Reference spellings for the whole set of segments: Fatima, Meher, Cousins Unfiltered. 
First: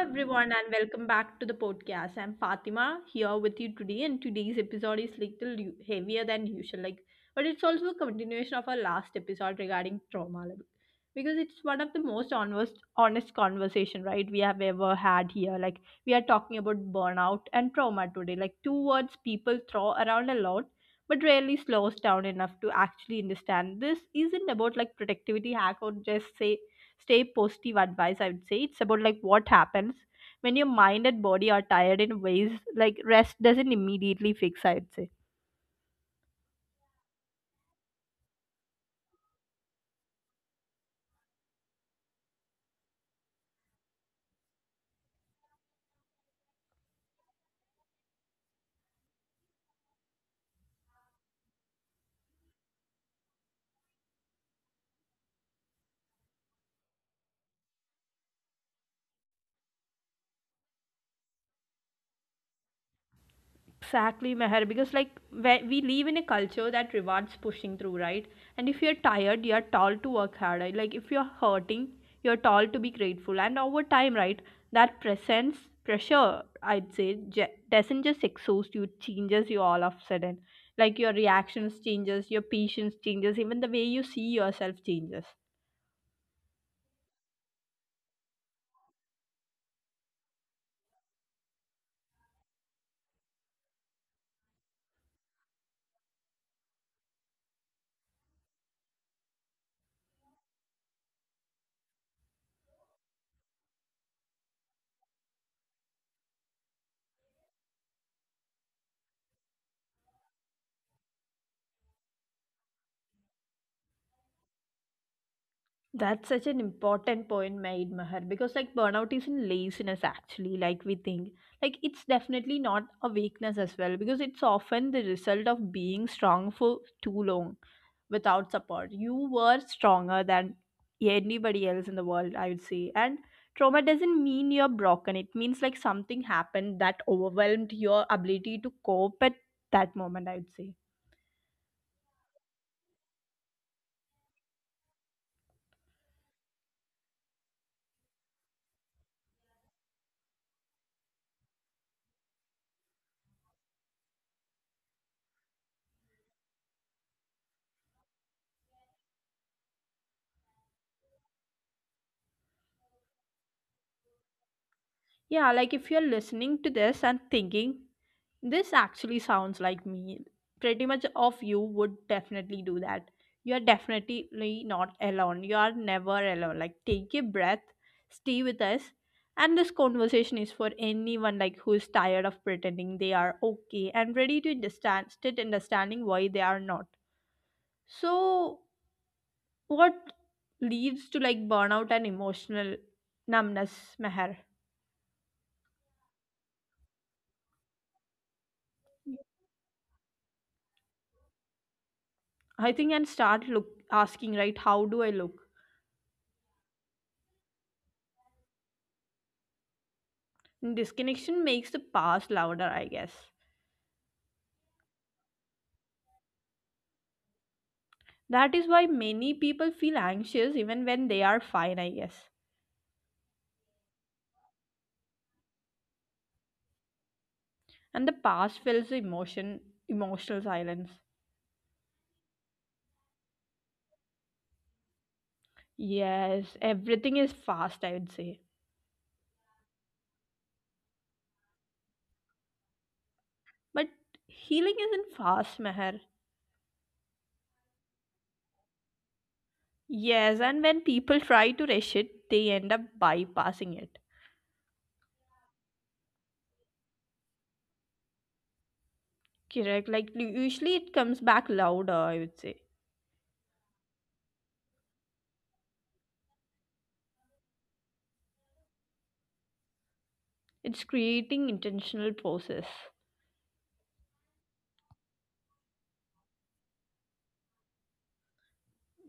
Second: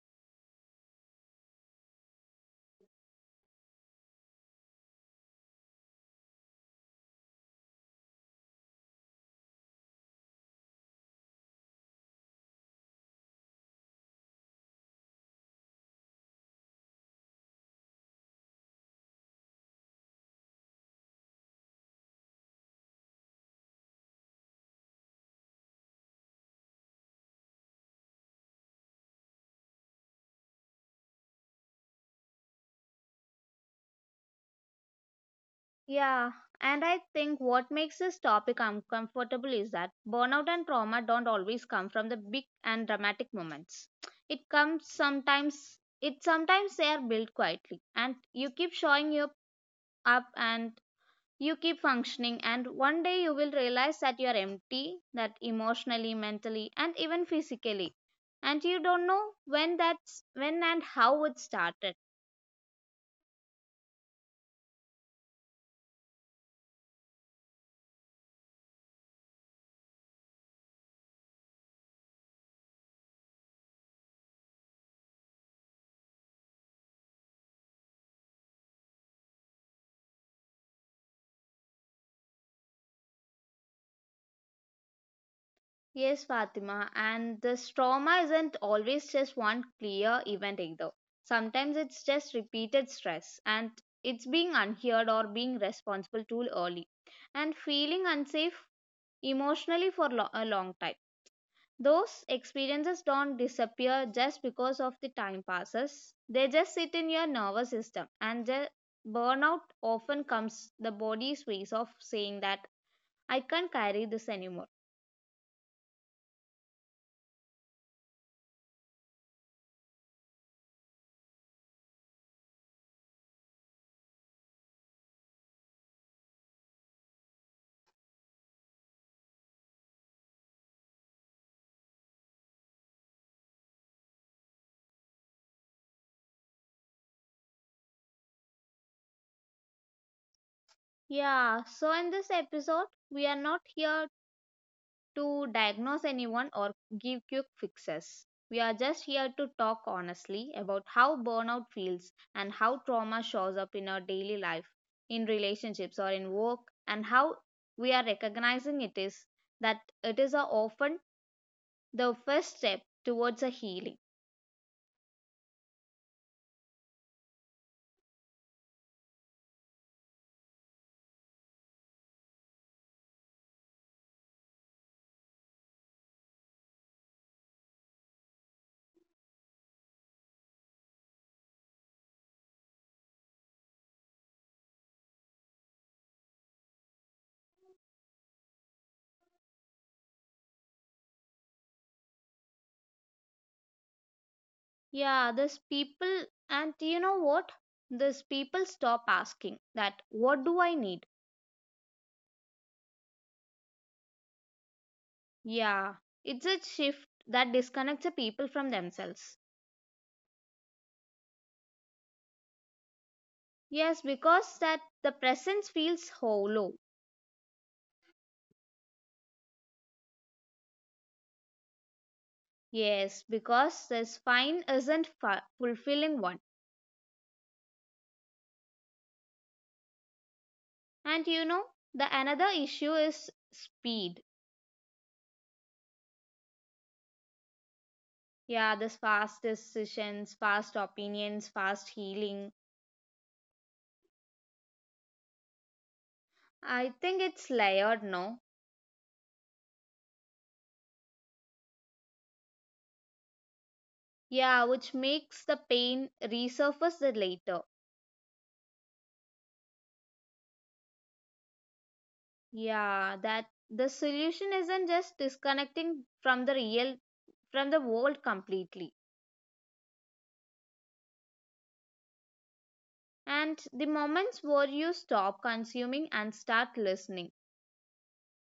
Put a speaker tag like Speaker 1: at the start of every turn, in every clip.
Speaker 1: everyone, and welcome back to the podcast. I'm Fatima here with you today, and today's episode is little heavier than usual, like, but it's also a continuation of our last episode regarding trauma, like, because it's one of the most honest conversation, right? We have ever had here. Like, we are talking about burnout and trauma today, like two words people throw around a lot, but rarely slows down enough to actually understand. This isn't about like productivity hack or just say stay positive advice, I would say. It's about like what happens when your mind and body are tired in ways like rest doesn't immediately fix, I would say.
Speaker 2: Yeah, and I think what makes this topic uncomfortable is that burnout and trauma don't always come from the big and dramatic moments. It comes sometimes, it sometimes they are built quietly, and you keep showing you up and you keep functioning, and one day you will realize that you are empty, that emotionally, mentally, and even physically. And you don't know when that's when and how it started.
Speaker 1: Exactly, Meher, because like we live in a culture that rewards pushing through, right? And if you're tired, you're told to work harder. Like if you're hurting, you're told to be grateful. And over time, right, that presents pressure, I'd say, doesn't just exhaust you, it changes you all of a sudden. Like your reactions changes, your patience changes, even the way you see yourself changes.
Speaker 2: Yes, Fatima, and this trauma isn't always just one clear event either. Sometimes it's just repeated stress and it's being unheard or being responsible too early and feeling unsafe emotionally for a long time. Those experiences don't disappear just because of the time passes. They just sit in your nervous system and the burnout often comes the body's ways of saying that I can't carry this anymore.
Speaker 1: That's such an important point made, Mahar, because like burnout isn't laziness actually, like we think. Like it's definitely not a weakness as well, because it's often the result of being strong for too long without support. You were stronger than anybody else in the world, I would say. And trauma doesn't mean you're broken, it means like something happened that overwhelmed your ability to cope at that moment, I would say.
Speaker 2: Yeah, so in this episode, we are not here to diagnose anyone or give quick fixes. We are just here to talk honestly about how burnout feels and how trauma shows up in our daily life, in relationships or in work, and how we are recognizing it is that it is a often the first step towards a healing.
Speaker 1: Yeah, like if you're listening to this and thinking, this actually sounds like me, pretty much of you would definitely do that. You are definitely not alone. You are never alone. Like, take a breath, stay with us. And this conversation is for anyone like who is tired of pretending they are okay and ready to understand, state understanding why they are not. So, what leads to like burnout and emotional numbness, Meher?
Speaker 2: Yeah, these people, and you know what? These people stop asking that, what do I need?
Speaker 1: I think and start look asking right how do I look?
Speaker 2: Yeah, it's a shift that disconnects the people from themselves.
Speaker 1: Disconnection makes the past louder, I guess.
Speaker 2: Yes, because that the presence feels hollow.
Speaker 1: That is why many people feel anxious even when they are fine, I guess.
Speaker 2: Yes, because this fine isn't fulfilling one.
Speaker 1: And the past fills the emotional silence.
Speaker 2: And you know, the another issue is speed.
Speaker 1: Yes, everything is fast, I would say.
Speaker 2: Yeah, this fast decisions, fast opinions, fast healing.
Speaker 1: But healing isn't fast, Meher.
Speaker 2: I think it's layered, no?
Speaker 1: Yes, and when people try to rush it, they end up bypassing it.
Speaker 2: Yeah, which makes the pain resurface the later.
Speaker 1: Correct, like usually it comes back louder, I would say.
Speaker 2: Yeah, that the solution isn't just disconnecting from the real, from the world completely.
Speaker 1: It's creating intentional process.
Speaker 2: And the moments where you stop consuming and start listening.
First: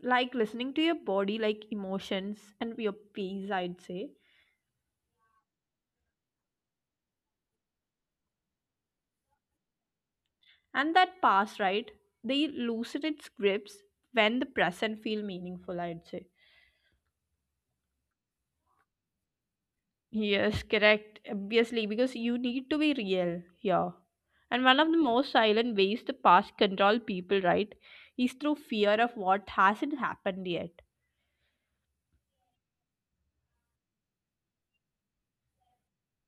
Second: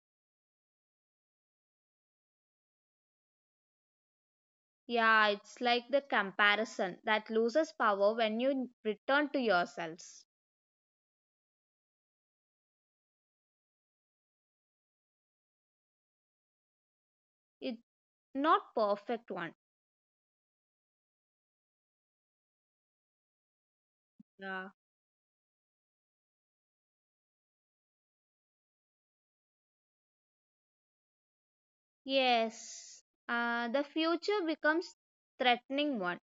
Speaker 1: Like listening to your body, like emotions and your peace, I'd say.
Speaker 2: Yeah, it's like the comparison that loses power when you return to yourselves.
Speaker 1: And that past, right, they loosen its grips when the present feel meaningful, I'd say.
Speaker 2: It's not perfect one.
Speaker 1: Yes, correct, obviously, because you need to be real here. And
Speaker 2: Yeah.
Speaker 1: one of the most silent ways the past control people, right, is through fear of what hasn't happened yet.
Speaker 2: Yes, the future becomes threatening one,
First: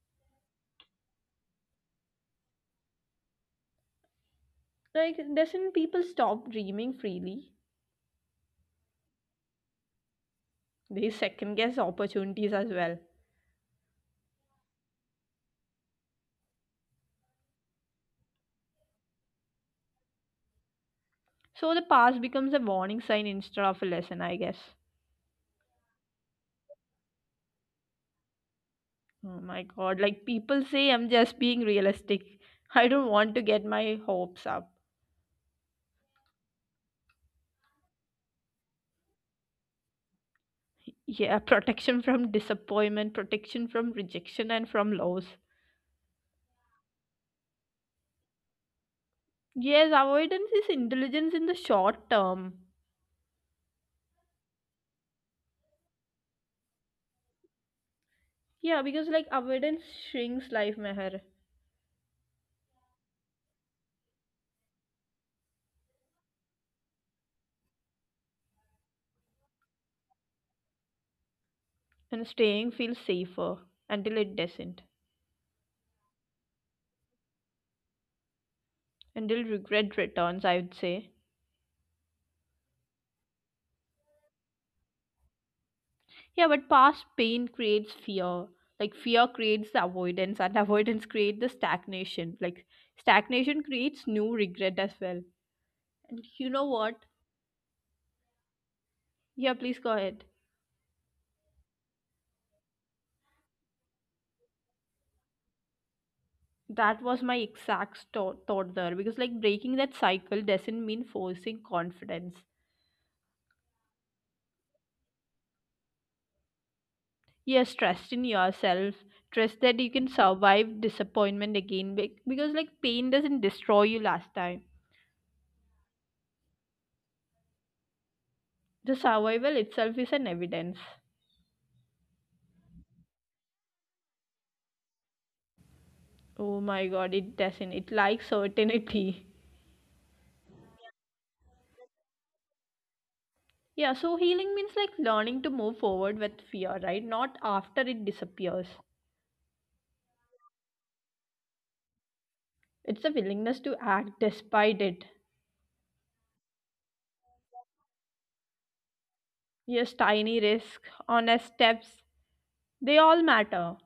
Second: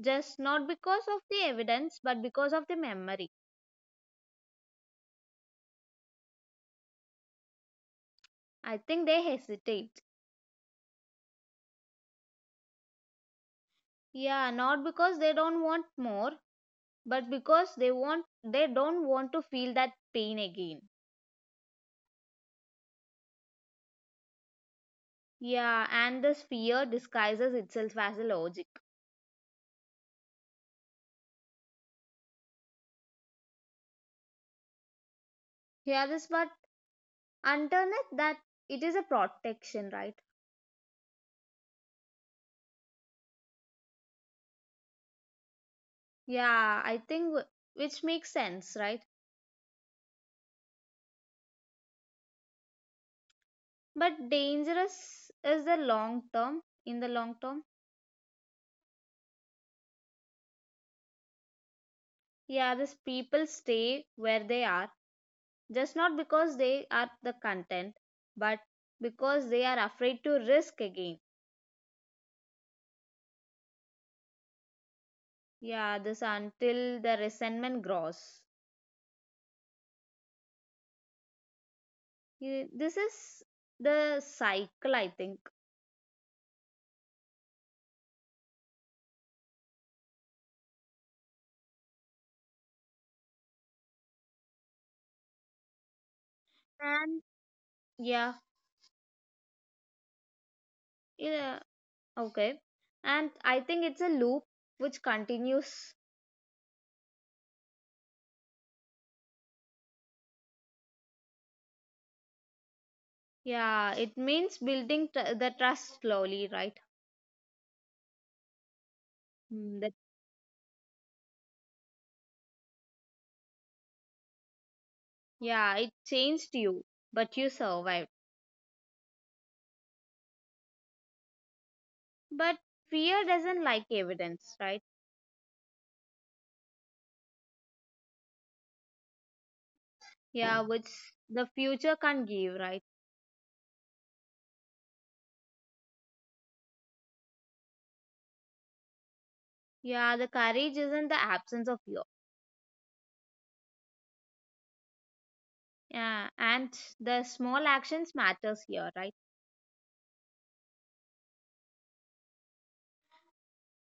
Speaker 2: just not because of the evidence, but because of the memory.
Speaker 1: Like doesn't people stop dreaming freely.
Speaker 2: I think they hesitate.
Speaker 1: They second guess opportunities as well.
Speaker 2: Yeah, not because they don't want more, but because they don't want to feel that pain again.
Speaker 1: So the past becomes a warning sign instead of a lesson, I guess.
Speaker 2: Yeah, and this fear disguises itself as a logic.
Speaker 1: Oh my god, like people say I'm just being realistic. I don't want to get my hopes up.
Speaker 2: Yeah, this but underneath that it is a protection, right?
Speaker 1: Yeah, protection from disappointment, protection from rejection, and from loss.
Speaker 2: Yeah, which makes sense, right?
Speaker 1: Yes, avoidance is intelligence in the short term.
Speaker 2: But dangerous is the long term. In the long term,
Speaker 1: Yeah, because like avoidance shrinks life, Meher,
Speaker 2: yeah, these people stay where they are just not because they are the content, but because they are afraid to risk again.
Speaker 1: and staying feels safer until it doesn't,
Speaker 2: Yeah, this until the resentment grows.
Speaker 1: until regret returns, I would say.
Speaker 2: Yeah, this is the cycle, I think.
Speaker 1: Yeah, but past pain creates fear. Like fear creates the avoidance, and avoidance creates the stagnation. Like stagnation creates new regret as well. And you know what?
Speaker 2: And yeah,
Speaker 1: Yeah, please go ahead.
Speaker 2: yeah, okay. And I think it's a loop which continues.
Speaker 1: That was my exact thought there because like breaking that cycle doesn't mean forcing confidence.
Speaker 2: Yeah, it means building the trust slowly, right?
Speaker 1: Yes, trust in yourself. Trust that
Speaker 2: Mm,
Speaker 1: you
Speaker 2: that,
Speaker 1: can survive disappointment again because like pain doesn't destroy you last time.
Speaker 2: yeah, it changed you, but you survived.
Speaker 1: The survival itself is an evidence.
Speaker 2: But fear doesn't like evidence, right?
Speaker 1: Oh my god, it doesn't. It likes certainty.
Speaker 2: Yeah, which the future can't give, right?
Speaker 1: Yeah, so healing means like learning to move forward with fear, right? Not after it disappears.
Speaker 2: Yeah, the courage isn't the absence of fear.
Speaker 1: It's the willingness to act despite it.
Speaker 2: Yeah, and the small actions matters here, right?
Speaker 1: Yes, tiny risk, honest steps, they all matter.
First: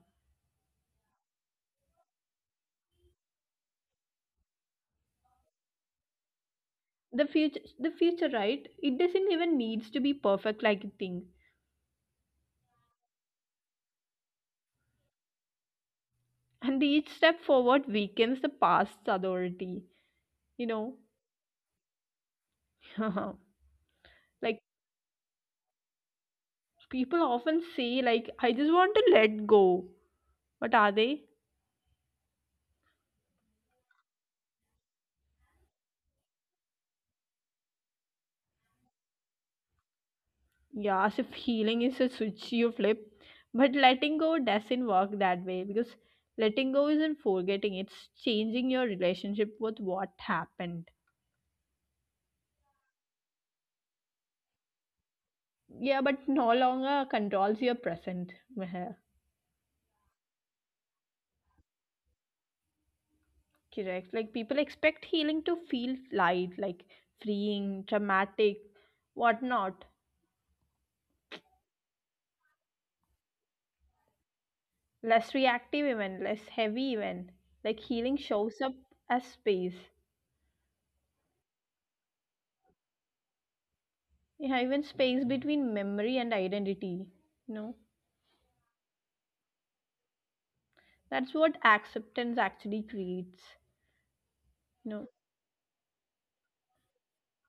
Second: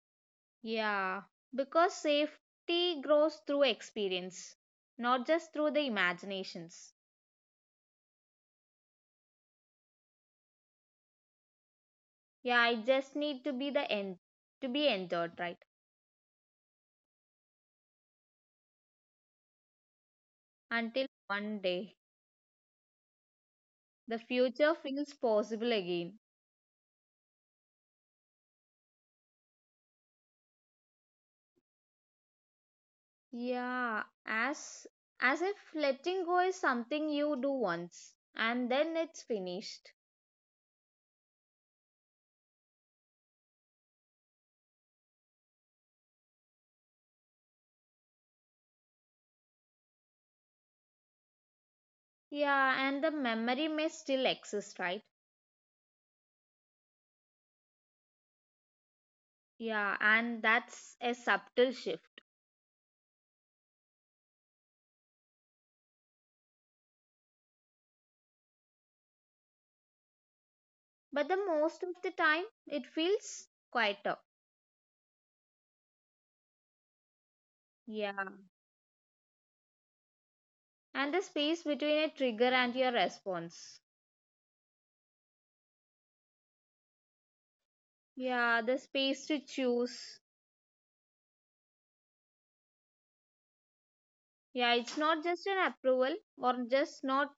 Speaker 2: Yeah, because safety grows through experience, not just through the imaginations.
Speaker 1: The future, right? It doesn't even needs to be perfect like you think.
Speaker 2: Yeah, I just need to be the end to be entered, right?
Speaker 1: And each step forward weakens the past's authority. You know,
Speaker 2: Until one day the
Speaker 1: like
Speaker 2: future feels possible again.
Speaker 1: people often say, like I just want to let go. What are they?
Speaker 2: Yeah, as if letting go is something you do once and then it's finished.
Speaker 1: Yeah, as if healing is a switch you flip. But letting go doesn't work that way because letting go isn't forgetting, it's changing your relationship with what happened.
Speaker 2: Yeah, and the memory may still exist, right?
Speaker 1: Yeah, but no longer controls your present. Meher.
Speaker 2: Yeah, and that's a subtle shift
Speaker 1: Correct. Like people expect healing to feel light, like freeing, dramatic, whatnot.
Speaker 2: but the most of the time it feels quieter.
Speaker 1: Less reactive, even less heavy, even. Like healing
Speaker 2: Yeah.
Speaker 1: shows up as space.
Speaker 2: And the space between a trigger and your response.
Speaker 1: Yeah, even space between memory and identity. No.
Speaker 2: Yeah, the space to choose.
Speaker 1: That's what acceptance actually creates.
Speaker 2: Yeah,
Speaker 1: You know,
Speaker 2: it's not just an approval or just not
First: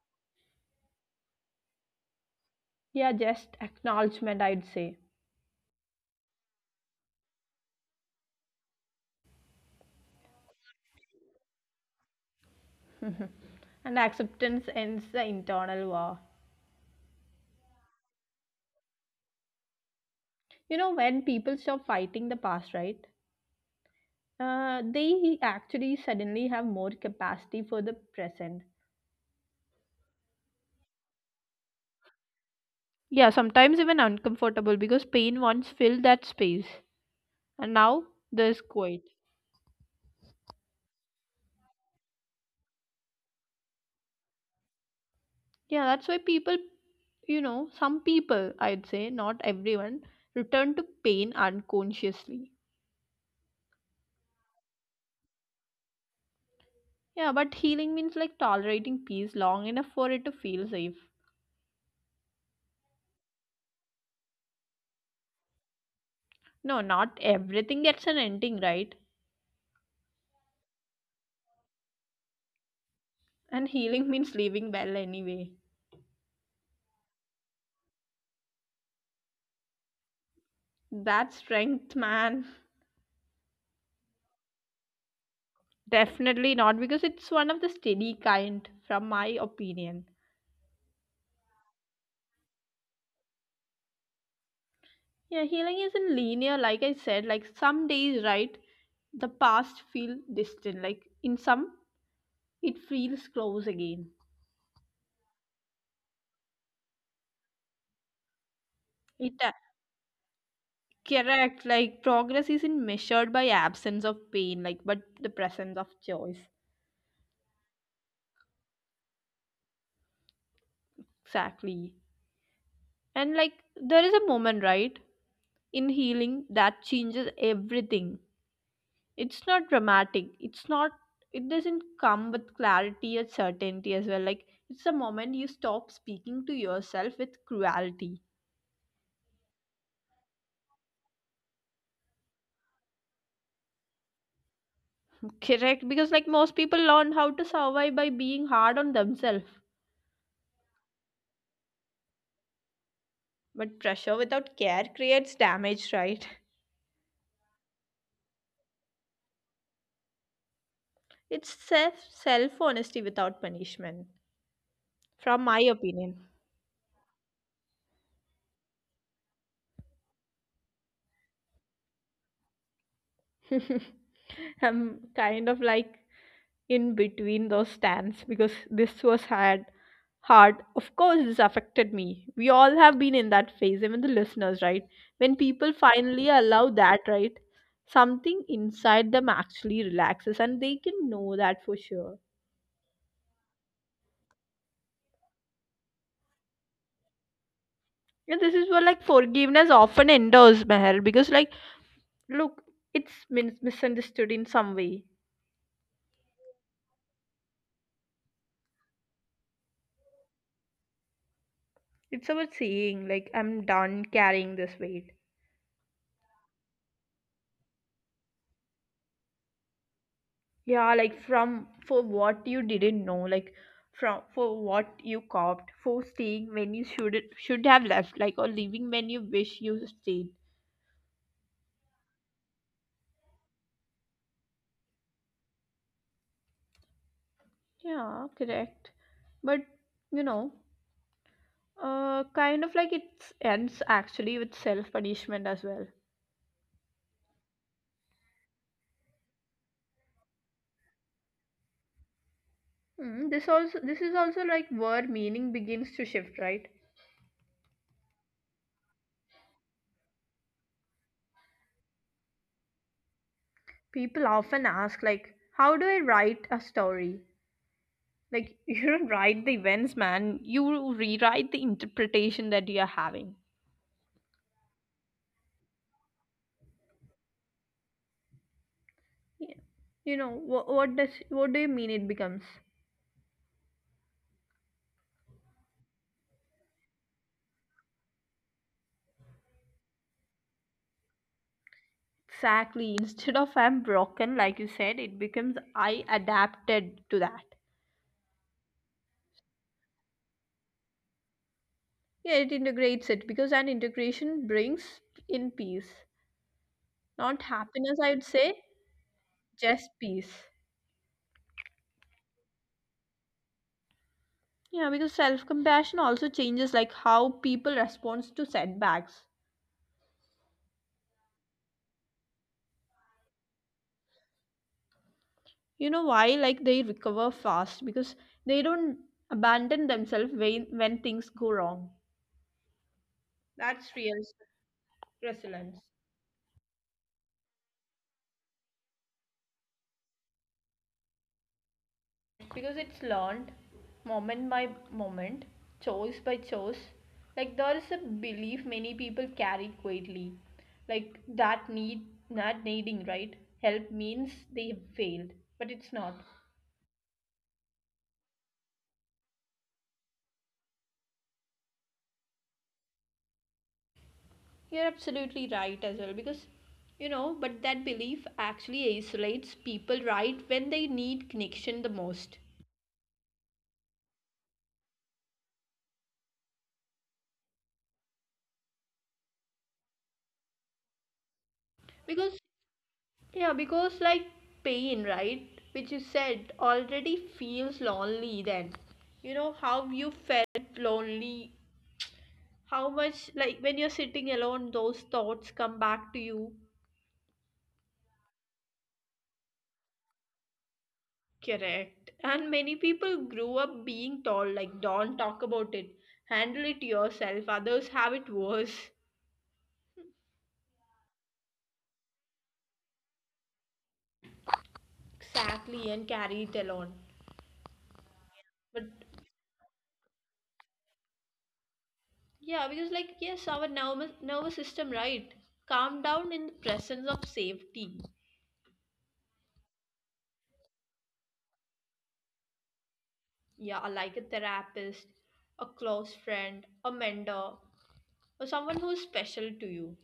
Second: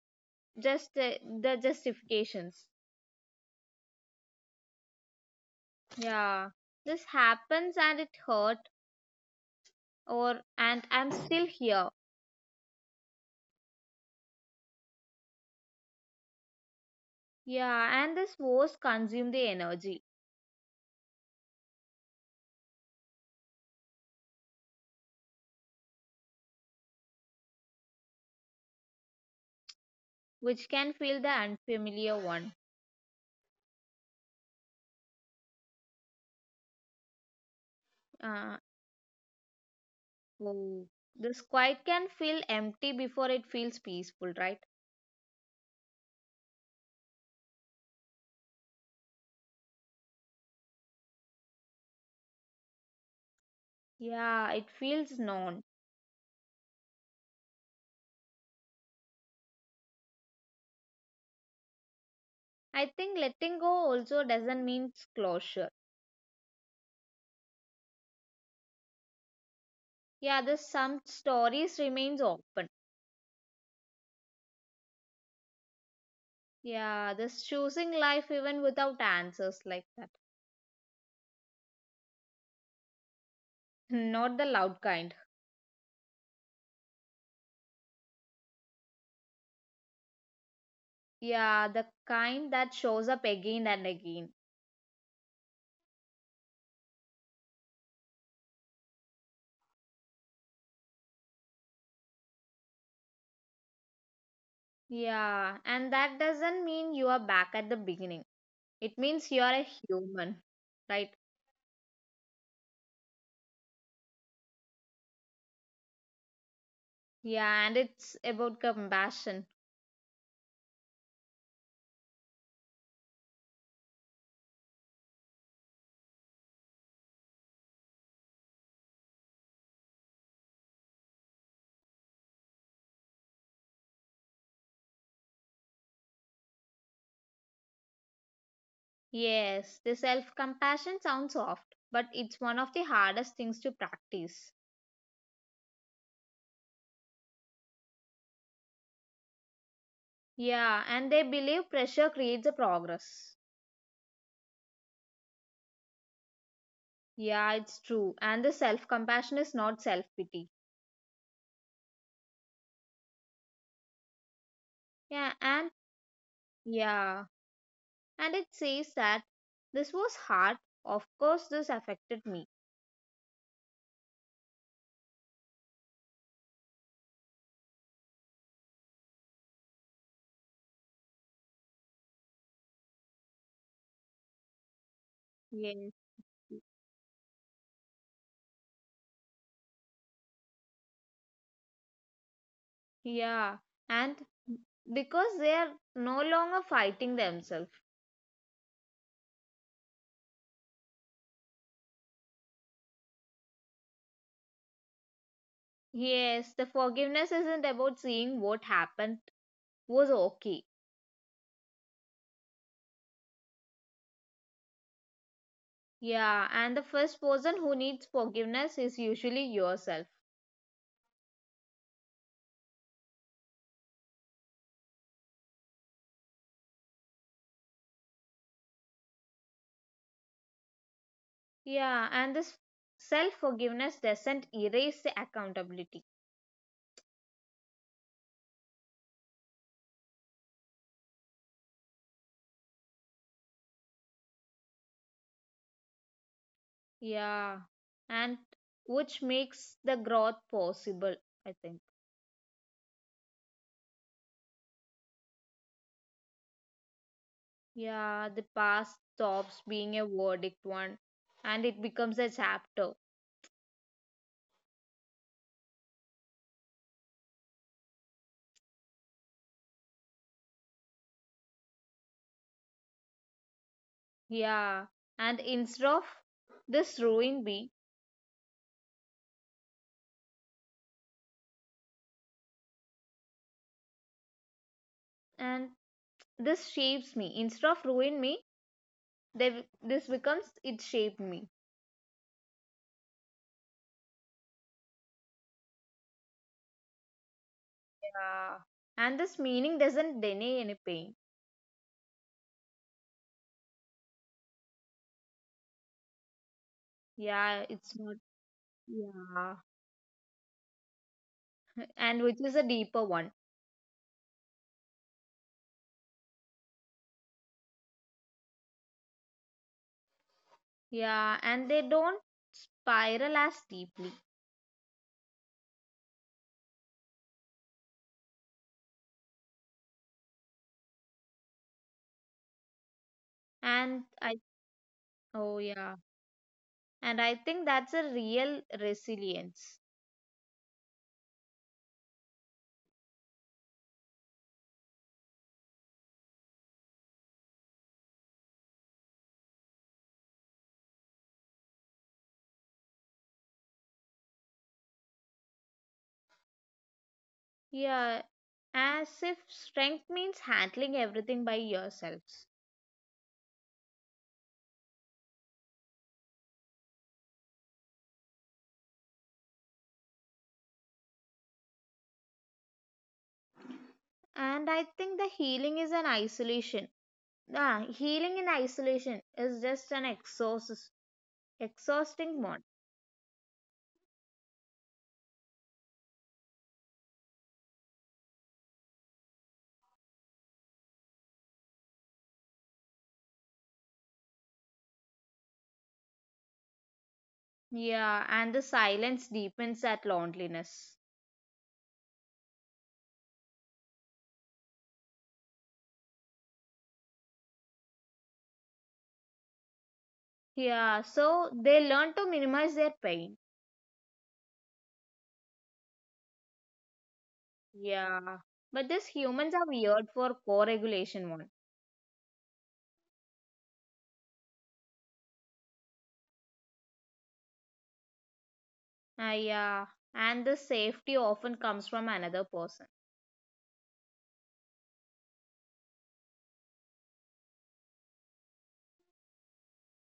Speaker 2: just the justifications.
Speaker 1: yeah, just acknowledgement, I'd say.
Speaker 2: Yeah. This happens and it hurt or and I'm still here.
Speaker 1: And acceptance ends the internal war.
Speaker 2: Yeah, and this was consume the energy,
Speaker 1: You know, when people stop fighting the past, right? They actually suddenly have more capacity for the present.
Speaker 2: which can feel the unfamiliar one.
Speaker 1: Yeah, sometimes even uncomfortable because pain once filled that space and now
Speaker 2: Uh,
Speaker 1: there's quiet.
Speaker 2: Oh, this quiet can feel empty before it feels peaceful, right?
Speaker 1: Yeah, that's why people, some people, I'd say, not everyone, return to pain unconsciously.
Speaker 2: Yeah, it feels known.
Speaker 1: Yeah, but healing means like tolerating peace long enough for it to feel safe.
Speaker 2: I think letting go also doesn't mean closure.
Speaker 1: No, not everything gets an ending, right?
Speaker 2: Yeah, there's some stories remains open.
Speaker 1: And healing means leaving well anyway.
Speaker 2: Yeah, this choosing life even without answers like that.
Speaker 1: That's strength, man.
Speaker 2: Not the loud kind.
Speaker 1: Definitely not because it's one of the steady kind, from my opinion.
Speaker 2: Yeah, the kind that shows up again and again.
Speaker 1: Yeah, healing isn't linear, like I said. Like some days, right, the past feel distant. Like in some, it feels close again.
Speaker 2: Yeah, and that doesn't mean you are back at the beginning. It means
Speaker 1: It
Speaker 2: you are a human, right?
Speaker 1: correct. Like progress isn't measured by absence of pain, like but the presence of choice.
Speaker 2: Yeah, and it's about compassion.
Speaker 1: Exactly. And like there is a moment, right, in healing that changes everything. It's not dramatic. It's not it doesn't come with clarity or certainty as well. Like it's a moment you stop speaking to yourself with cruelty.
Speaker 2: Yes, the self compassion sounds soft, but it's one of the hardest things to practice.
Speaker 1: Correct, because like most people learn how to survive by being hard on themselves.
Speaker 2: Yeah, and they believe pressure creates a progress.
Speaker 1: But pressure without care creates damage, right?
Speaker 2: Yeah, it's true. And the self compassion is not self pity.
Speaker 1: It's self honesty without punishment,
Speaker 2: Yeah,
Speaker 1: from my opinion.
Speaker 2: yeah, and it says that this was hard. Of course, this affected me.
Speaker 1: I'm kind of like in between those stands because this was hard. Hard, of course, this affected me. We all have been in that phase, even the listeners, right? When people
Speaker 2: Yes.
Speaker 1: finally allow that, right? Something inside them actually relaxes, and they can know that for sure.
Speaker 2: Yeah, and because they are no longer fighting themselves.
Speaker 1: And this is where like forgiveness often endures, Meher, because like, look, it's misunderstood in some way.
Speaker 2: Yes, the forgiveness isn't about seeing what happened was okay.
Speaker 1: It's about saying, like, I'm done carrying this weight.
Speaker 2: Yeah, and the first person who needs forgiveness is usually yourself.
Speaker 1: Yeah, like, from for what you didn't know, like, from for what you copped, for staying when you should have left, like, or leaving when you wish you stayed.
Speaker 2: Yeah, and this self forgiveness doesn't erase the accountability.
Speaker 1: Yeah, correct. But you know, kind of like it ends actually with self punishment as well.
Speaker 2: Yeah, and which makes the growth possible, I think.
Speaker 1: Mm, this also this is also like where meaning begins to shift, right?
Speaker 2: Yeah, the past stops being a verdict one and it becomes a chapter.
Speaker 1: People often ask like, how do I write a story? Like you don't write the events, man. You rewrite the interpretation that you are having.
Speaker 2: Yeah, and instead of this ruin me
Speaker 1: Yeah. You know what? What does? What do you mean? It becomes
Speaker 2: and this shapes me, instead of ruin me, they, this becomes it shaped me.
Speaker 1: exactly instead of I'm broken, like you said, it becomes I adapted to that.
Speaker 2: Yeah. And this meaning doesn't deny any pain.
Speaker 1: Yeah, it integrates it because an integration brings in peace, not
Speaker 2: Yeah, it's
Speaker 1: happiness.
Speaker 2: not.
Speaker 1: I would say
Speaker 2: Yeah.
Speaker 1: just peace.
Speaker 2: And which is a deeper one.
Speaker 1: Yeah, because self compassion also changes like how people responds to setbacks.
Speaker 2: Yeah. And they don't spiral as deeply.
Speaker 1: You know why, like they recover fast because they don't abandon themselves when things go wrong. That's
Speaker 2: And
Speaker 1: real
Speaker 2: I, oh,
Speaker 1: resilience
Speaker 2: yeah. And I think that's a real resilience.
Speaker 1: because it's learned moment by moment, choice by choice. Like there is a belief many people carry quietly, like that need not needing, right, help means they have failed, but it's not.
Speaker 2: Yeah. As if strength means handling everything by yourselves.
Speaker 1: You're absolutely right as well because, you know, but that belief actually isolates people right when they need connection the most.
Speaker 2: And I think the healing is an isolation. Ah, healing in isolation is just an exhausting
Speaker 1: Because,
Speaker 2: one.
Speaker 1: yeah, because like pain, right, which you said already feels lonely then. You know how you felt lonely, how much like when you're sitting alone those thoughts come back to you.
Speaker 2: Yeah, and the silence deepens that loneliness.
Speaker 1: Correct. And many people grew up being told like don't talk about it. Handle it yourself. Others have it worse.
Speaker 2: Yeah, so they learn to minimize their pain.
Speaker 1: Exactly, and carry it along.
Speaker 2: Yeah, but
Speaker 1: But
Speaker 2: these humans are weird for co-regulation one.
Speaker 1: yeah, because like yes, our nervous system, right? Calm down in the presence of safety.
Speaker 2: Ah, yeah, and the safety often comes from another person.
Speaker 1: Yeah, like a therapist, a close friend, a mentor, or someone who's special to you.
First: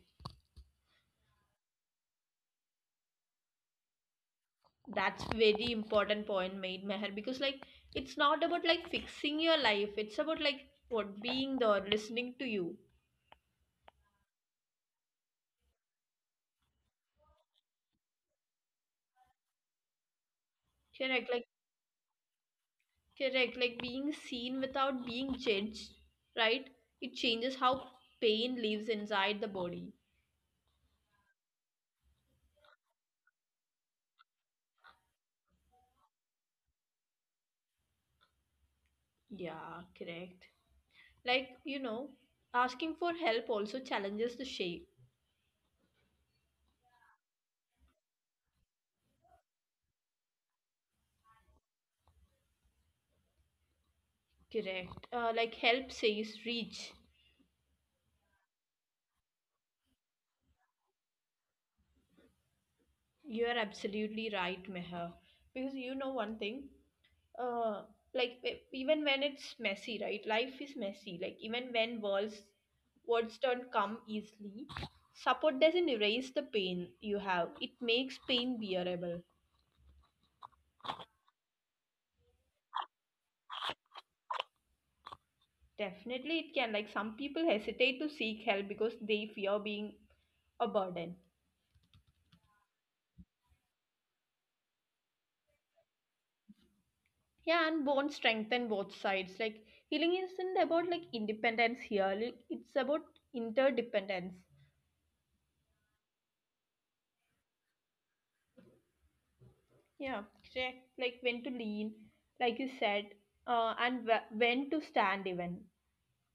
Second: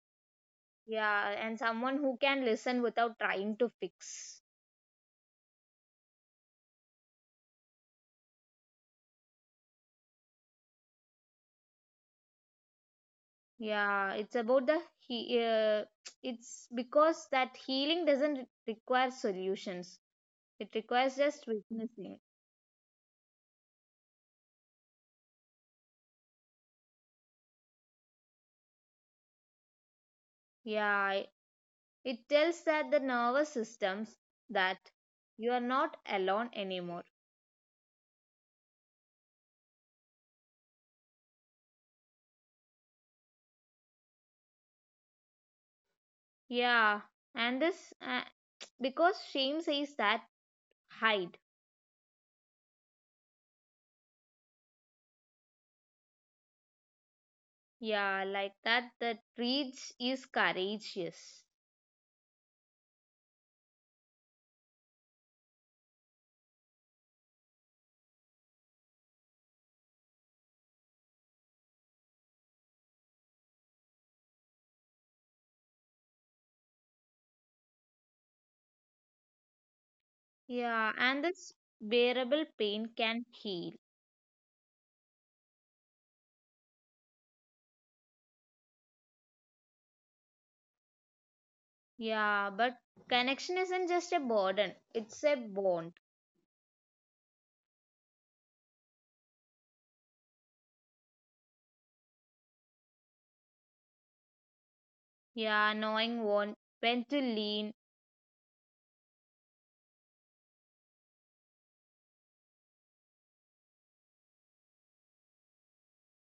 Speaker 2: Yeah, and someone who can listen without trying to fix.
Speaker 1: That's very important point made, Meher, because like it's not about like fixing your life. It's about like what being there, listening to you.
Speaker 2: Yeah, it's about the he. It's because that healing doesn't require solutions. It requires
Speaker 1: Correct. Like
Speaker 2: just witnessing.
Speaker 1: correct, like being seen without being judged, right? It changes how pain lives inside the body.
Speaker 2: Yeah, it tells that the nervous systems that you are not alone anymore.
Speaker 1: Yeah, correct. Like, you know, asking for help also challenges the shape.
Speaker 2: Yeah, and this because shame says that hide.
Speaker 1: Correct. Like, help says reach.
Speaker 2: Yeah, like that the reach is courageous.
Speaker 1: You are absolutely right, Meher. Because you know one thing, uh, like even when it's messy, right? Life is messy. Like, even when words don't come easily, support doesn't erase the pain you have, it makes pain bearable.
Speaker 2: Yeah, and this bearable pain can heal.
Speaker 1: Definitely it can. Like, some people hesitate to seek help because they fear being a burden.
Speaker 2: Yeah, but connection isn't just a burden, it's a bond.
Speaker 1: Yeah, and bone strengthen both sides. Like, healing isn't about like independence here, like, it's about interdependence.
Speaker 2: Yeah, knowing one when to lean.
Speaker 1: Yeah, check, like, when to lean, like you said, and when to stand even.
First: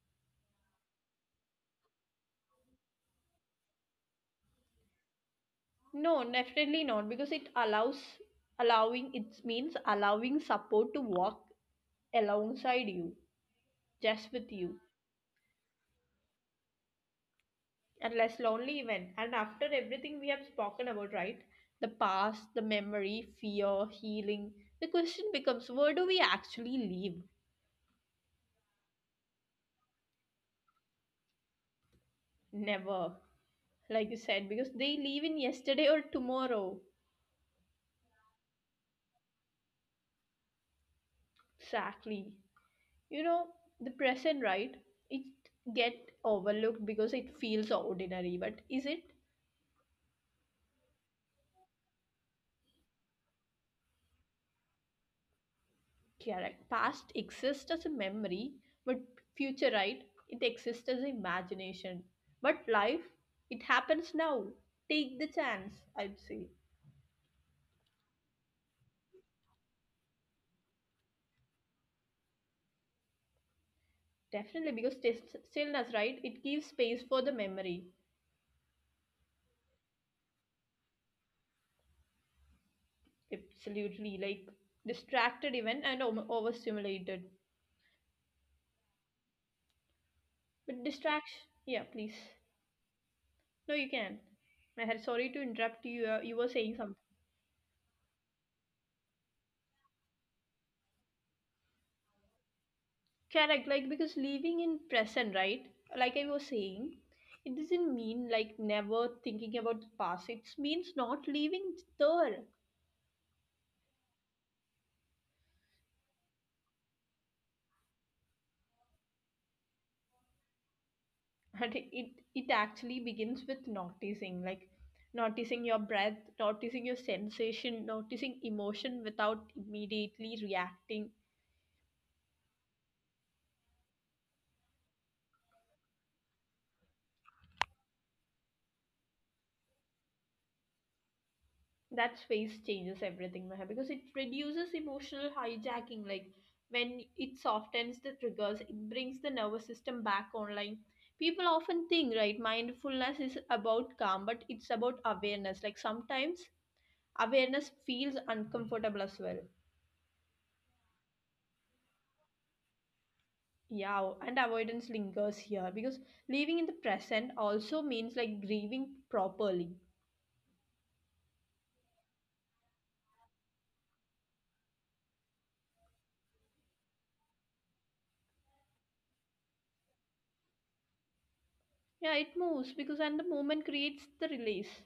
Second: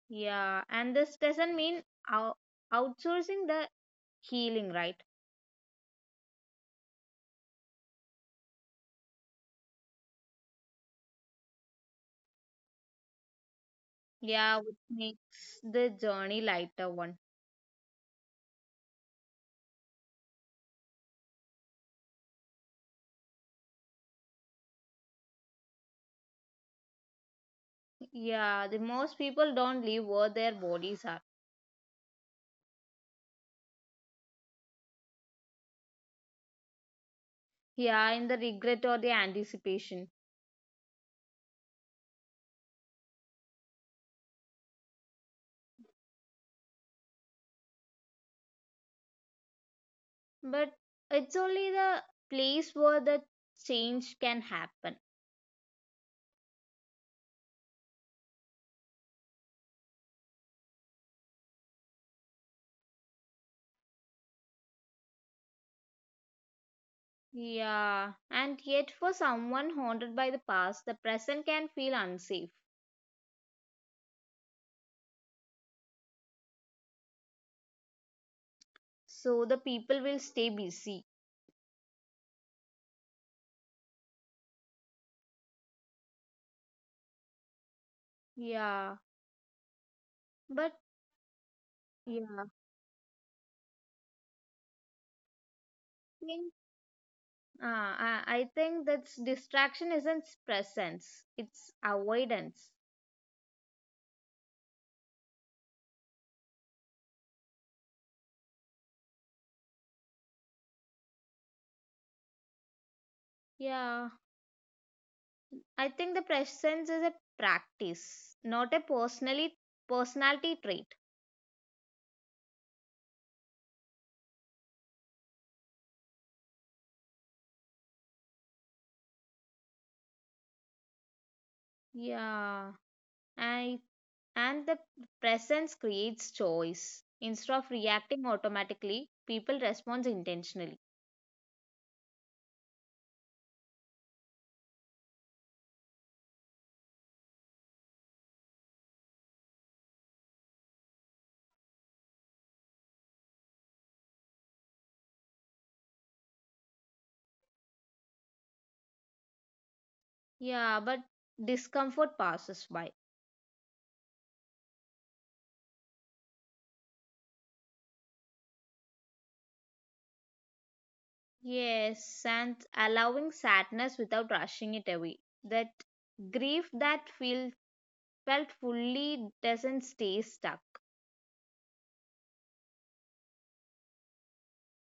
Speaker 2: Yeah, and this doesn't mean out- outsourcing the healing, right?
Speaker 1: No, definitely not, because it allows allowing it means allowing support to walk alongside you, just with
Speaker 2: Yeah, which
Speaker 1: you,
Speaker 2: makes the journey lighter one.
Speaker 1: and less lonely even. And after everything we have spoken about, right? The past, the memory, fear, healing, the question becomes, where do we actually live?
Speaker 2: Yeah, the most people don't leave where their bodies are.
Speaker 1: Never, like you said, because they live in yesterday or tomorrow.
Speaker 2: Yeah, in the regret or the anticipation.
Speaker 1: Exactly. You know, the present, right? It get overlooked because it feels ordinary, but is it?
Speaker 2: But it's only the place where the change can happen.
Speaker 1: Correct. Past exists as a memory, but future, right, it exists as imagination, but life, it happens now. Take the chance, I'd say.
Speaker 2: Yeah, and yet for someone haunted by the past, the present can feel unsafe.
Speaker 1: Definitely, because stillness, right, it gives space for the memory.
Speaker 2: So the people will stay busy.
Speaker 1: Absolutely, like distracted even and overstimulated.
Speaker 2: Yeah, but
Speaker 1: But distraction, yeah, please.
Speaker 2: yeah,
Speaker 1: No, you can. I had, sorry to interrupt you. You were
Speaker 2: think
Speaker 1: saying something.
Speaker 2: I think that distraction isn't presence, it's avoidance.
Speaker 1: Correct, like because living in present, right? Like I was saying, it doesn't mean like never thinking about the past. It means not living there.
Speaker 2: Yeah, I think the presence is a practice, not a personally personality trait.
Speaker 1: And it actually begins with noticing, like noticing your breath, noticing your sensation, noticing emotion without immediately reacting.
Speaker 2: Yeah, I and the presence creates choice. Instead of reacting automatically, people respond intentionally.
Speaker 1: That space changes everything, Maha, because it reduces emotional hijacking. Like when it softens the triggers, it brings the nervous system back online. People often think, right, mindfulness is about calm, but it's about awareness. Like, sometimes awareness feels uncomfortable as well.
Speaker 2: Yeah, but discomfort passes by.
Speaker 1: Yeah, and avoidance lingers here, because living in the present also means like grieving properly.
Speaker 2: Yes, and allowing sadness without rushing it away. That grief that feel felt fully doesn't stay stuck.
Speaker 1: Yeah, it moves, because and the moment creates the release.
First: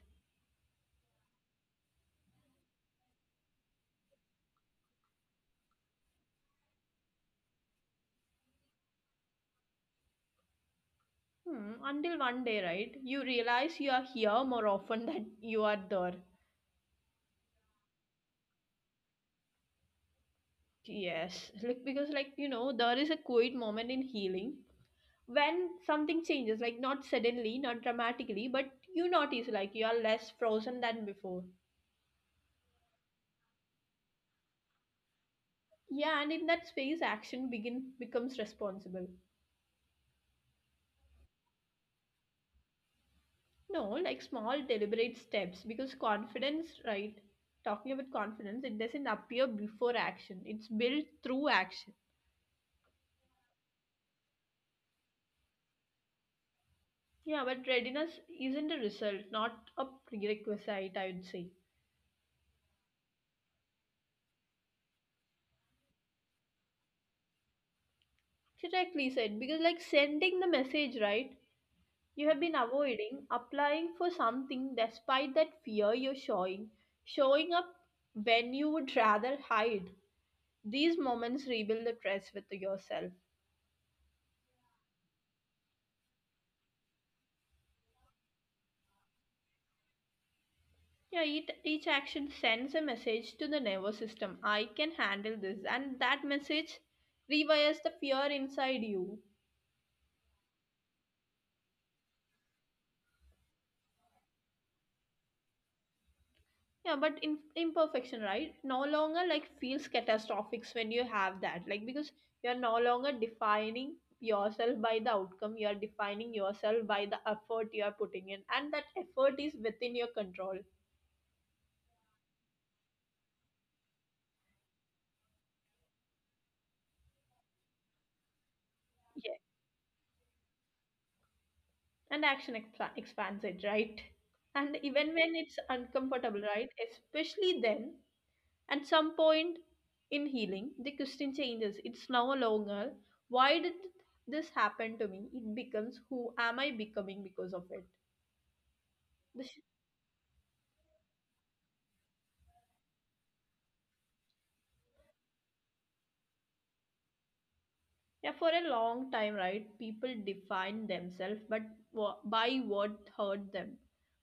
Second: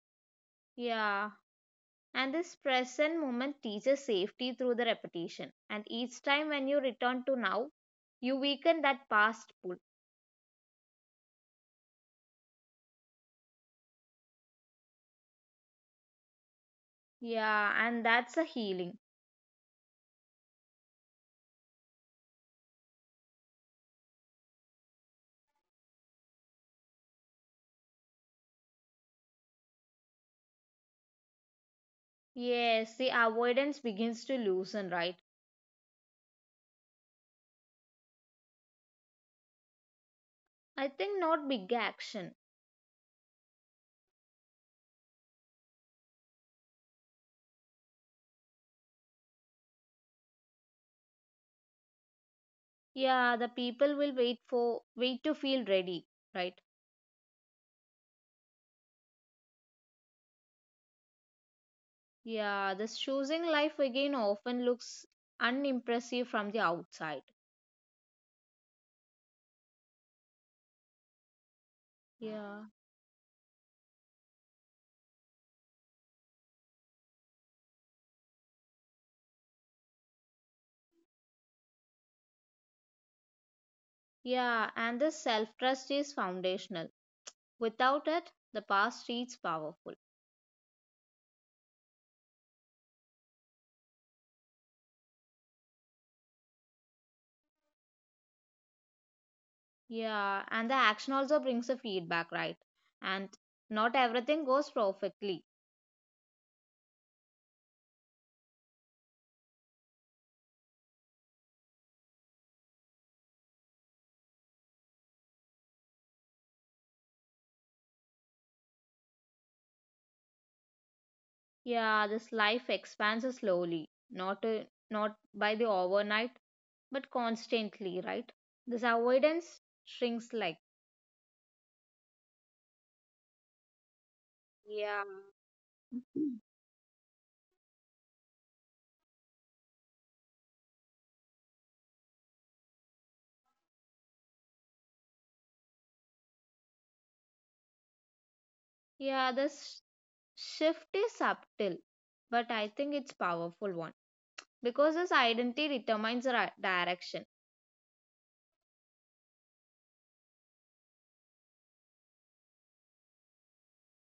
Speaker 2: Yeah, and this present moment teaches safety through the repetition. And each time when you return to now, you weaken that past pull.
Speaker 1: Hmm, until one day, right? You realize you are here more often than you are there.
Speaker 2: Yeah, and that's a healing.
Speaker 1: Yes, like because like you know, there is a quiet moment in healing when something changes, like not suddenly, not dramatically, but you notice like you are less frozen than before.
Speaker 2: Yes, the avoidance begins to loosen, right?
Speaker 1: Yeah, and in that space, action begin becomes responsible.
Speaker 2: I think not big action.
Speaker 1: No, like small deliberate steps, because confidence, right? Talking about confidence, it doesn't appear before action. It's built through action.
Speaker 2: Yeah, the people will wait to feel ready, right?
Speaker 1: Yeah, but readiness isn't a result, not a prerequisite, I would say.
Speaker 2: Yeah, this choosing life again often looks unimpressive from the outside.
Speaker 1: Correctly said, because like sending the message, right? You have been
Speaker 2: Yeah.
Speaker 1: avoiding applying for something despite that fear you're showing, showing up when you would rather hide. These moments rebuild the trust with yourself.
Speaker 2: Yeah, and the self trust is foundational. Without it, the past feels powerful.
Speaker 1: Yeah, each action sends a message to the nervous system, I can handle this, and that message rewires the fear inside you.
Speaker 2: Yeah, and the action also brings a feedback, right? And not everything goes perfectly.
Speaker 1: Yeah, but in imperfection, right? No longer like feels catastrophic when you have that. Like, because you're no longer defining yourself by the outcome, you are defining yourself by the effort you are putting in, and that effort is within your control.
Speaker 2: Yeah, this life expands slowly, not by the overnight, but constantly, right? This
Speaker 1: Yeah,
Speaker 2: avoidance shrinks like
Speaker 1: and action expands it, right? And
Speaker 2: yeah.
Speaker 1: even when it's uncomfortable, right? Especially then, at some point in healing, the question changes. It's no longer, why did this happen to me? It becomes, who am I becoming because of it.
Speaker 2: Yeah,
Speaker 1: This-
Speaker 2: this shift is subtle, but I think it's powerful one because this identity determines the direction.
Speaker 1: Yeah, for a long time, right? People define themselves, but by what hurt them,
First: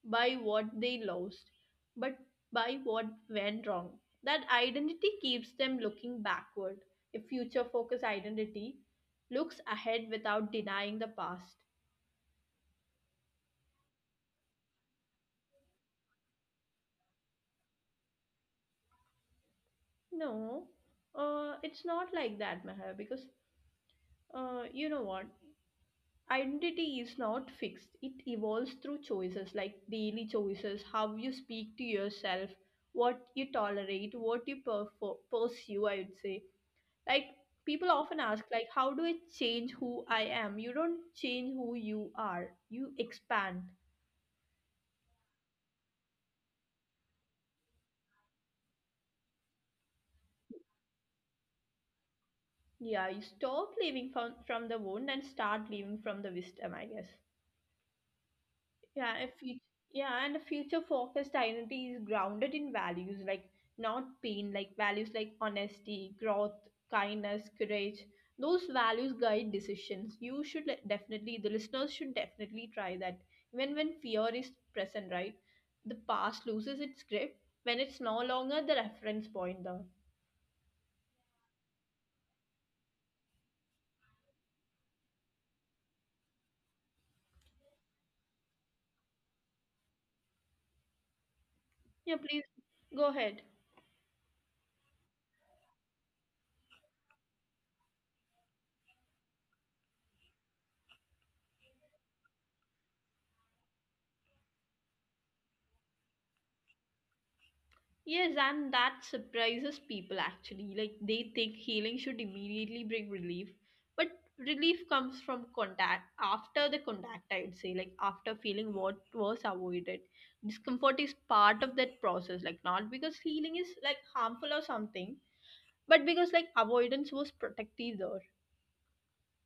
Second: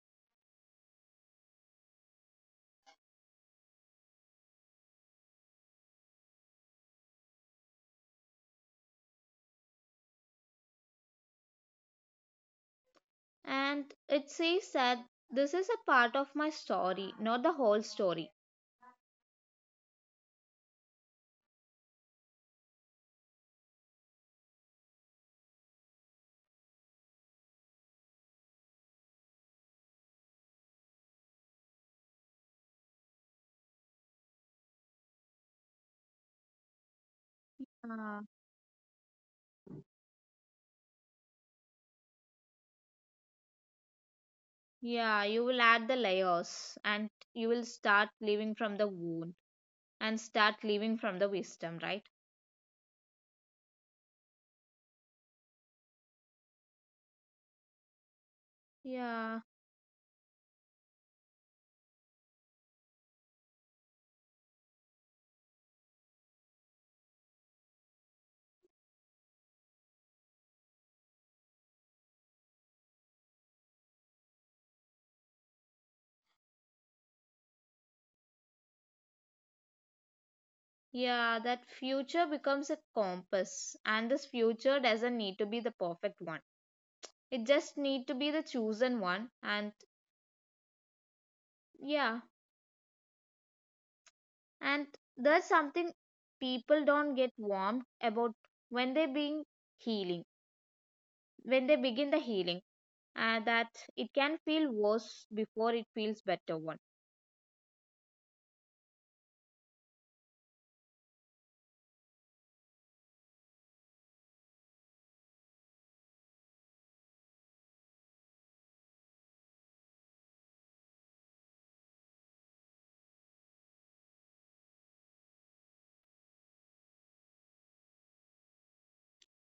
Speaker 1: by what they lost, but by what went wrong. That identity keeps them looking backward. A future-focused identity looks ahead without denying the past.
Speaker 2: And it says that this is a part of my story, not the whole story.
Speaker 1: No, it's not like that, Meher, because you know what? Identity is not fixed, it evolves through choices, like daily choices, how you speak to yourself, what you tolerate, what you pursue, I would say. Like, people
Speaker 2: Uh,
Speaker 1: often ask, like, how do I change who I am? You don't change who you are, you expand.
Speaker 2: Yeah, you will add the layers and you will start living from the wound and start living from the wisdom, right?
Speaker 1: Yeah, you stop living from the wound and start living from the wisdom, I guess. Yeah, a
Speaker 2: Yeah,
Speaker 1: future, yeah, and a future focused identity is grounded in values, like not pain, like values like honesty, growth, kindness, courage. Those values guide decisions. You should definitely, the listeners should definitely try that. Even when fear is present, right? The past loses its grip when it's no longer the reference point, though.
Speaker 2: yeah, that future becomes a compass and this future doesn't need to be the perfect one. It just need to be the chosen one and
Speaker 1: Yeah,
Speaker 2: yeah,
Speaker 1: please go ahead.
Speaker 2: and that's something people don't get warmed about when they being healing, when they begin the healing that it can feel worse before it feels better one.
Speaker 1: Yes, and that surprises people actually. Like they think healing should immediately bring relief, but relief comes from contact after the contact, I'd say, like after feeling what was avoided. Discomfort is part of that process, like not because healing is like harmful or something, but because like avoidance was protective there.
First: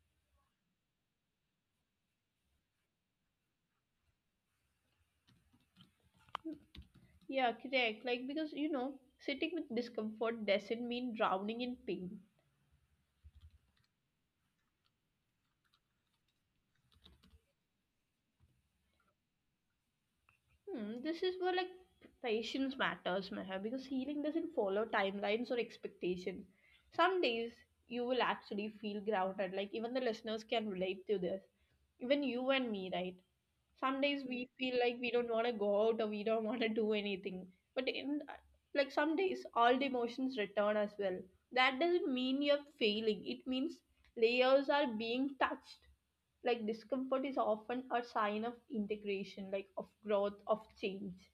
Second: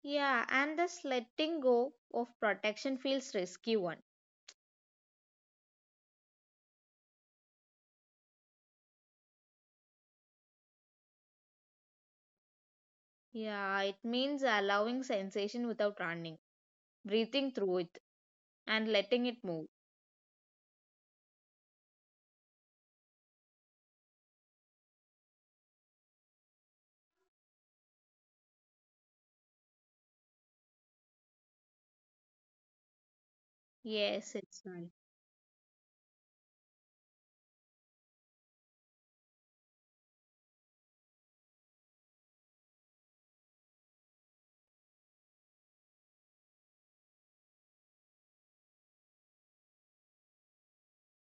Speaker 2: Yeah, and this letting go of protection feels risky one.
Speaker 1: Yeah, correct. Like because you know, sitting with discomfort doesn't mean drowning in pain.
Speaker 2: Yeah, it means allowing sensation without running, breathing through it, and letting it move.
Speaker 1: Hmm, this is where like patience matters, Meher, because healing doesn't follow timelines or expectation. Some days you will actually feel grounded, like even the listeners can relate to this. Even you and me, right? Some days
Speaker 2: Yes,
Speaker 1: we
Speaker 2: it's
Speaker 1: feel
Speaker 2: right.
Speaker 1: like we don't want to go out or we don't want to do anything, but in, like, some days all the emotions return as well. That doesn't mean you're failing, it means layers are being touched. Like discomfort is often a sign of integration, like of growth, of change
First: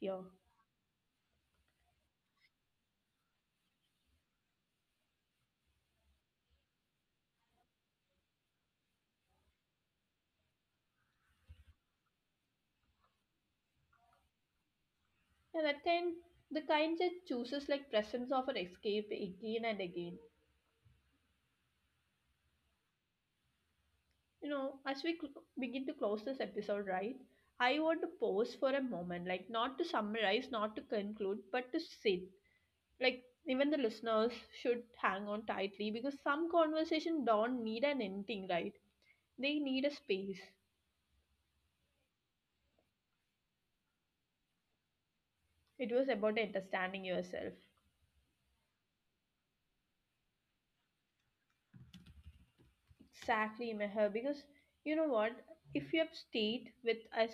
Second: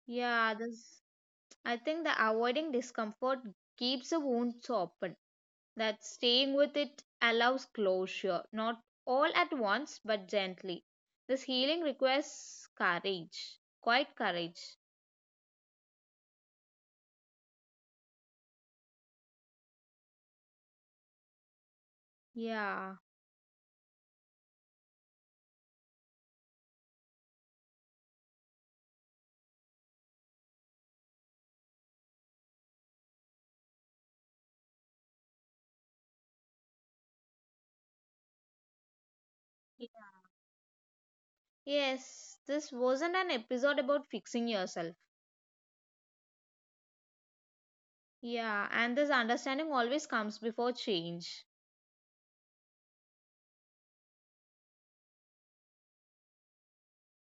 Speaker 1: here.
Speaker 2: Yeah, this I think the avoiding discomfort keeps the wounds open. That staying with it allows closure, not all at once, but gently. This healing requires courage, quite courage.
Speaker 1: And at the end, the kind that chooses like presence of an escape again and again.
Speaker 2: Yeah.
Speaker 1: You know, as we begin to close this episode, right, I want to pause for a moment, like not to summarize, not to conclude, but to sit. Like, even the listeners should hang on tightly, because some conversation don't need an ending, right? They need a space.
Speaker 2: Yes, this wasn't an episode about fixing yourself.
Speaker 1: It was about understanding yourself.
Speaker 2: Yeah, and this understanding always comes before change.
Speaker 1: Exactly, Meher, because you know what? If you have stayed with us,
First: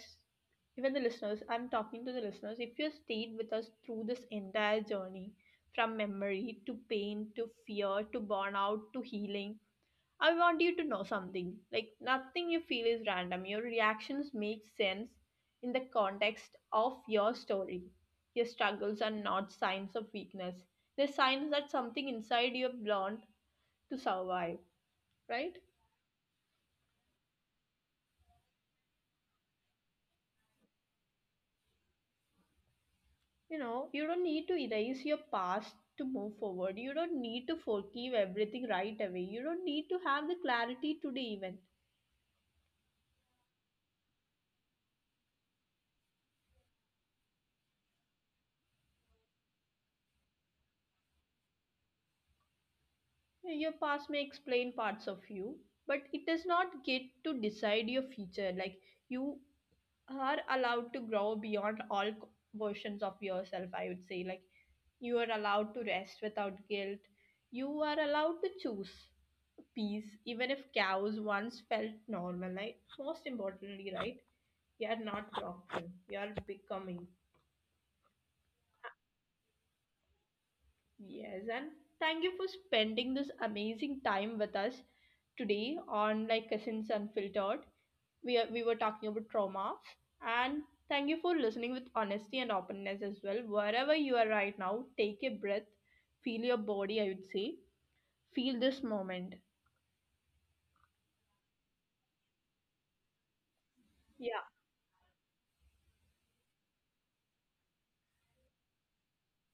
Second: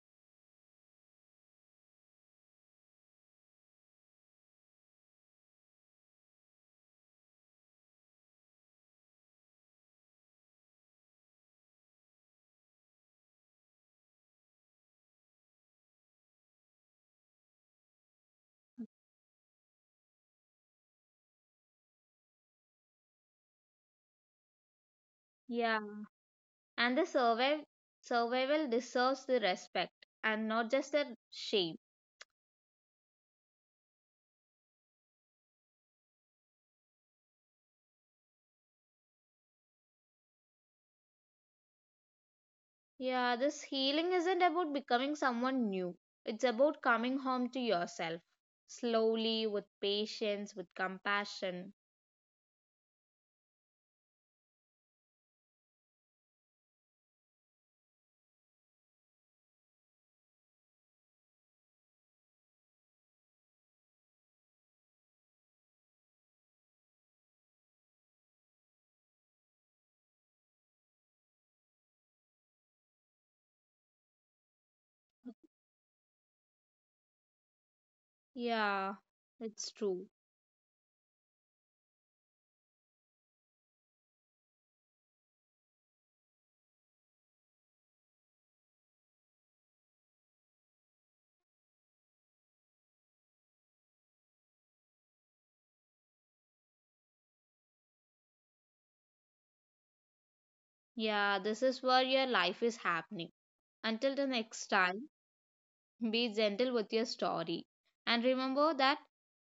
Speaker 1: even the listeners, I'm talking to the listeners, if you have stayed with us through this entire journey from memory to pain to fear to burnout to healing, I want you to know something. Like, nothing you feel is random. Your reactions make sense in the context of your story. Your struggles are not signs of weakness, they're signs that something inside you have learned to survive, right?
Speaker 2: Yeah. And the survive survival deserves the respect and not just the shame.
Speaker 1: You know, you don't need to erase your past to move forward. You don't need to forgive everything right away. You don't need to have the clarity today, even.
Speaker 2: Yeah, this healing isn't about becoming someone new. It's about coming home to yourself. Slowly, with patience, with compassion.
Speaker 1: Yeah, your past may explain parts of you, but it does not get to decide your future. Like, you are allowed to grow beyond all versions of yourself, I would say. Like, you are allowed to rest without guilt. You are allowed to choose peace, even if cows once felt normal, like most importantly, right? You're not talking, you're becoming.
Speaker 2: Yeah, it's true.
Speaker 1: Yes, and thank you for spending this amazing time with us today on, like, Cousins Unfiltered. We were talking about trauma, and thank you for listening with honesty and openness as well. Wherever you are right now, take a breath, feel your body, I would say, feel this moment.
Speaker 2: Yeah, this is where your life is happening. Until the
Speaker 1: Yeah,
Speaker 2: next time. Be gentle with your story. And remember that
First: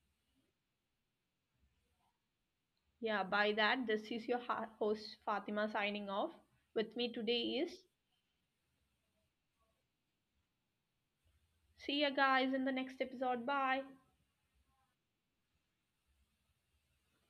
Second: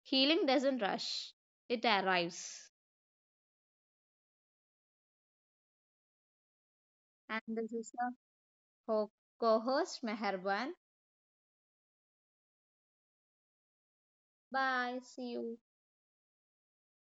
Speaker 2: healing doesn't rush, it arrives.
Speaker 1: yeah, by that, this is your host Fatima signing off. With me
Speaker 2: And
Speaker 1: today
Speaker 2: this
Speaker 1: is,
Speaker 2: is the co host, Meherban.
Speaker 1: see you guys in the next episode. Bye.
Speaker 2: Bye. See you.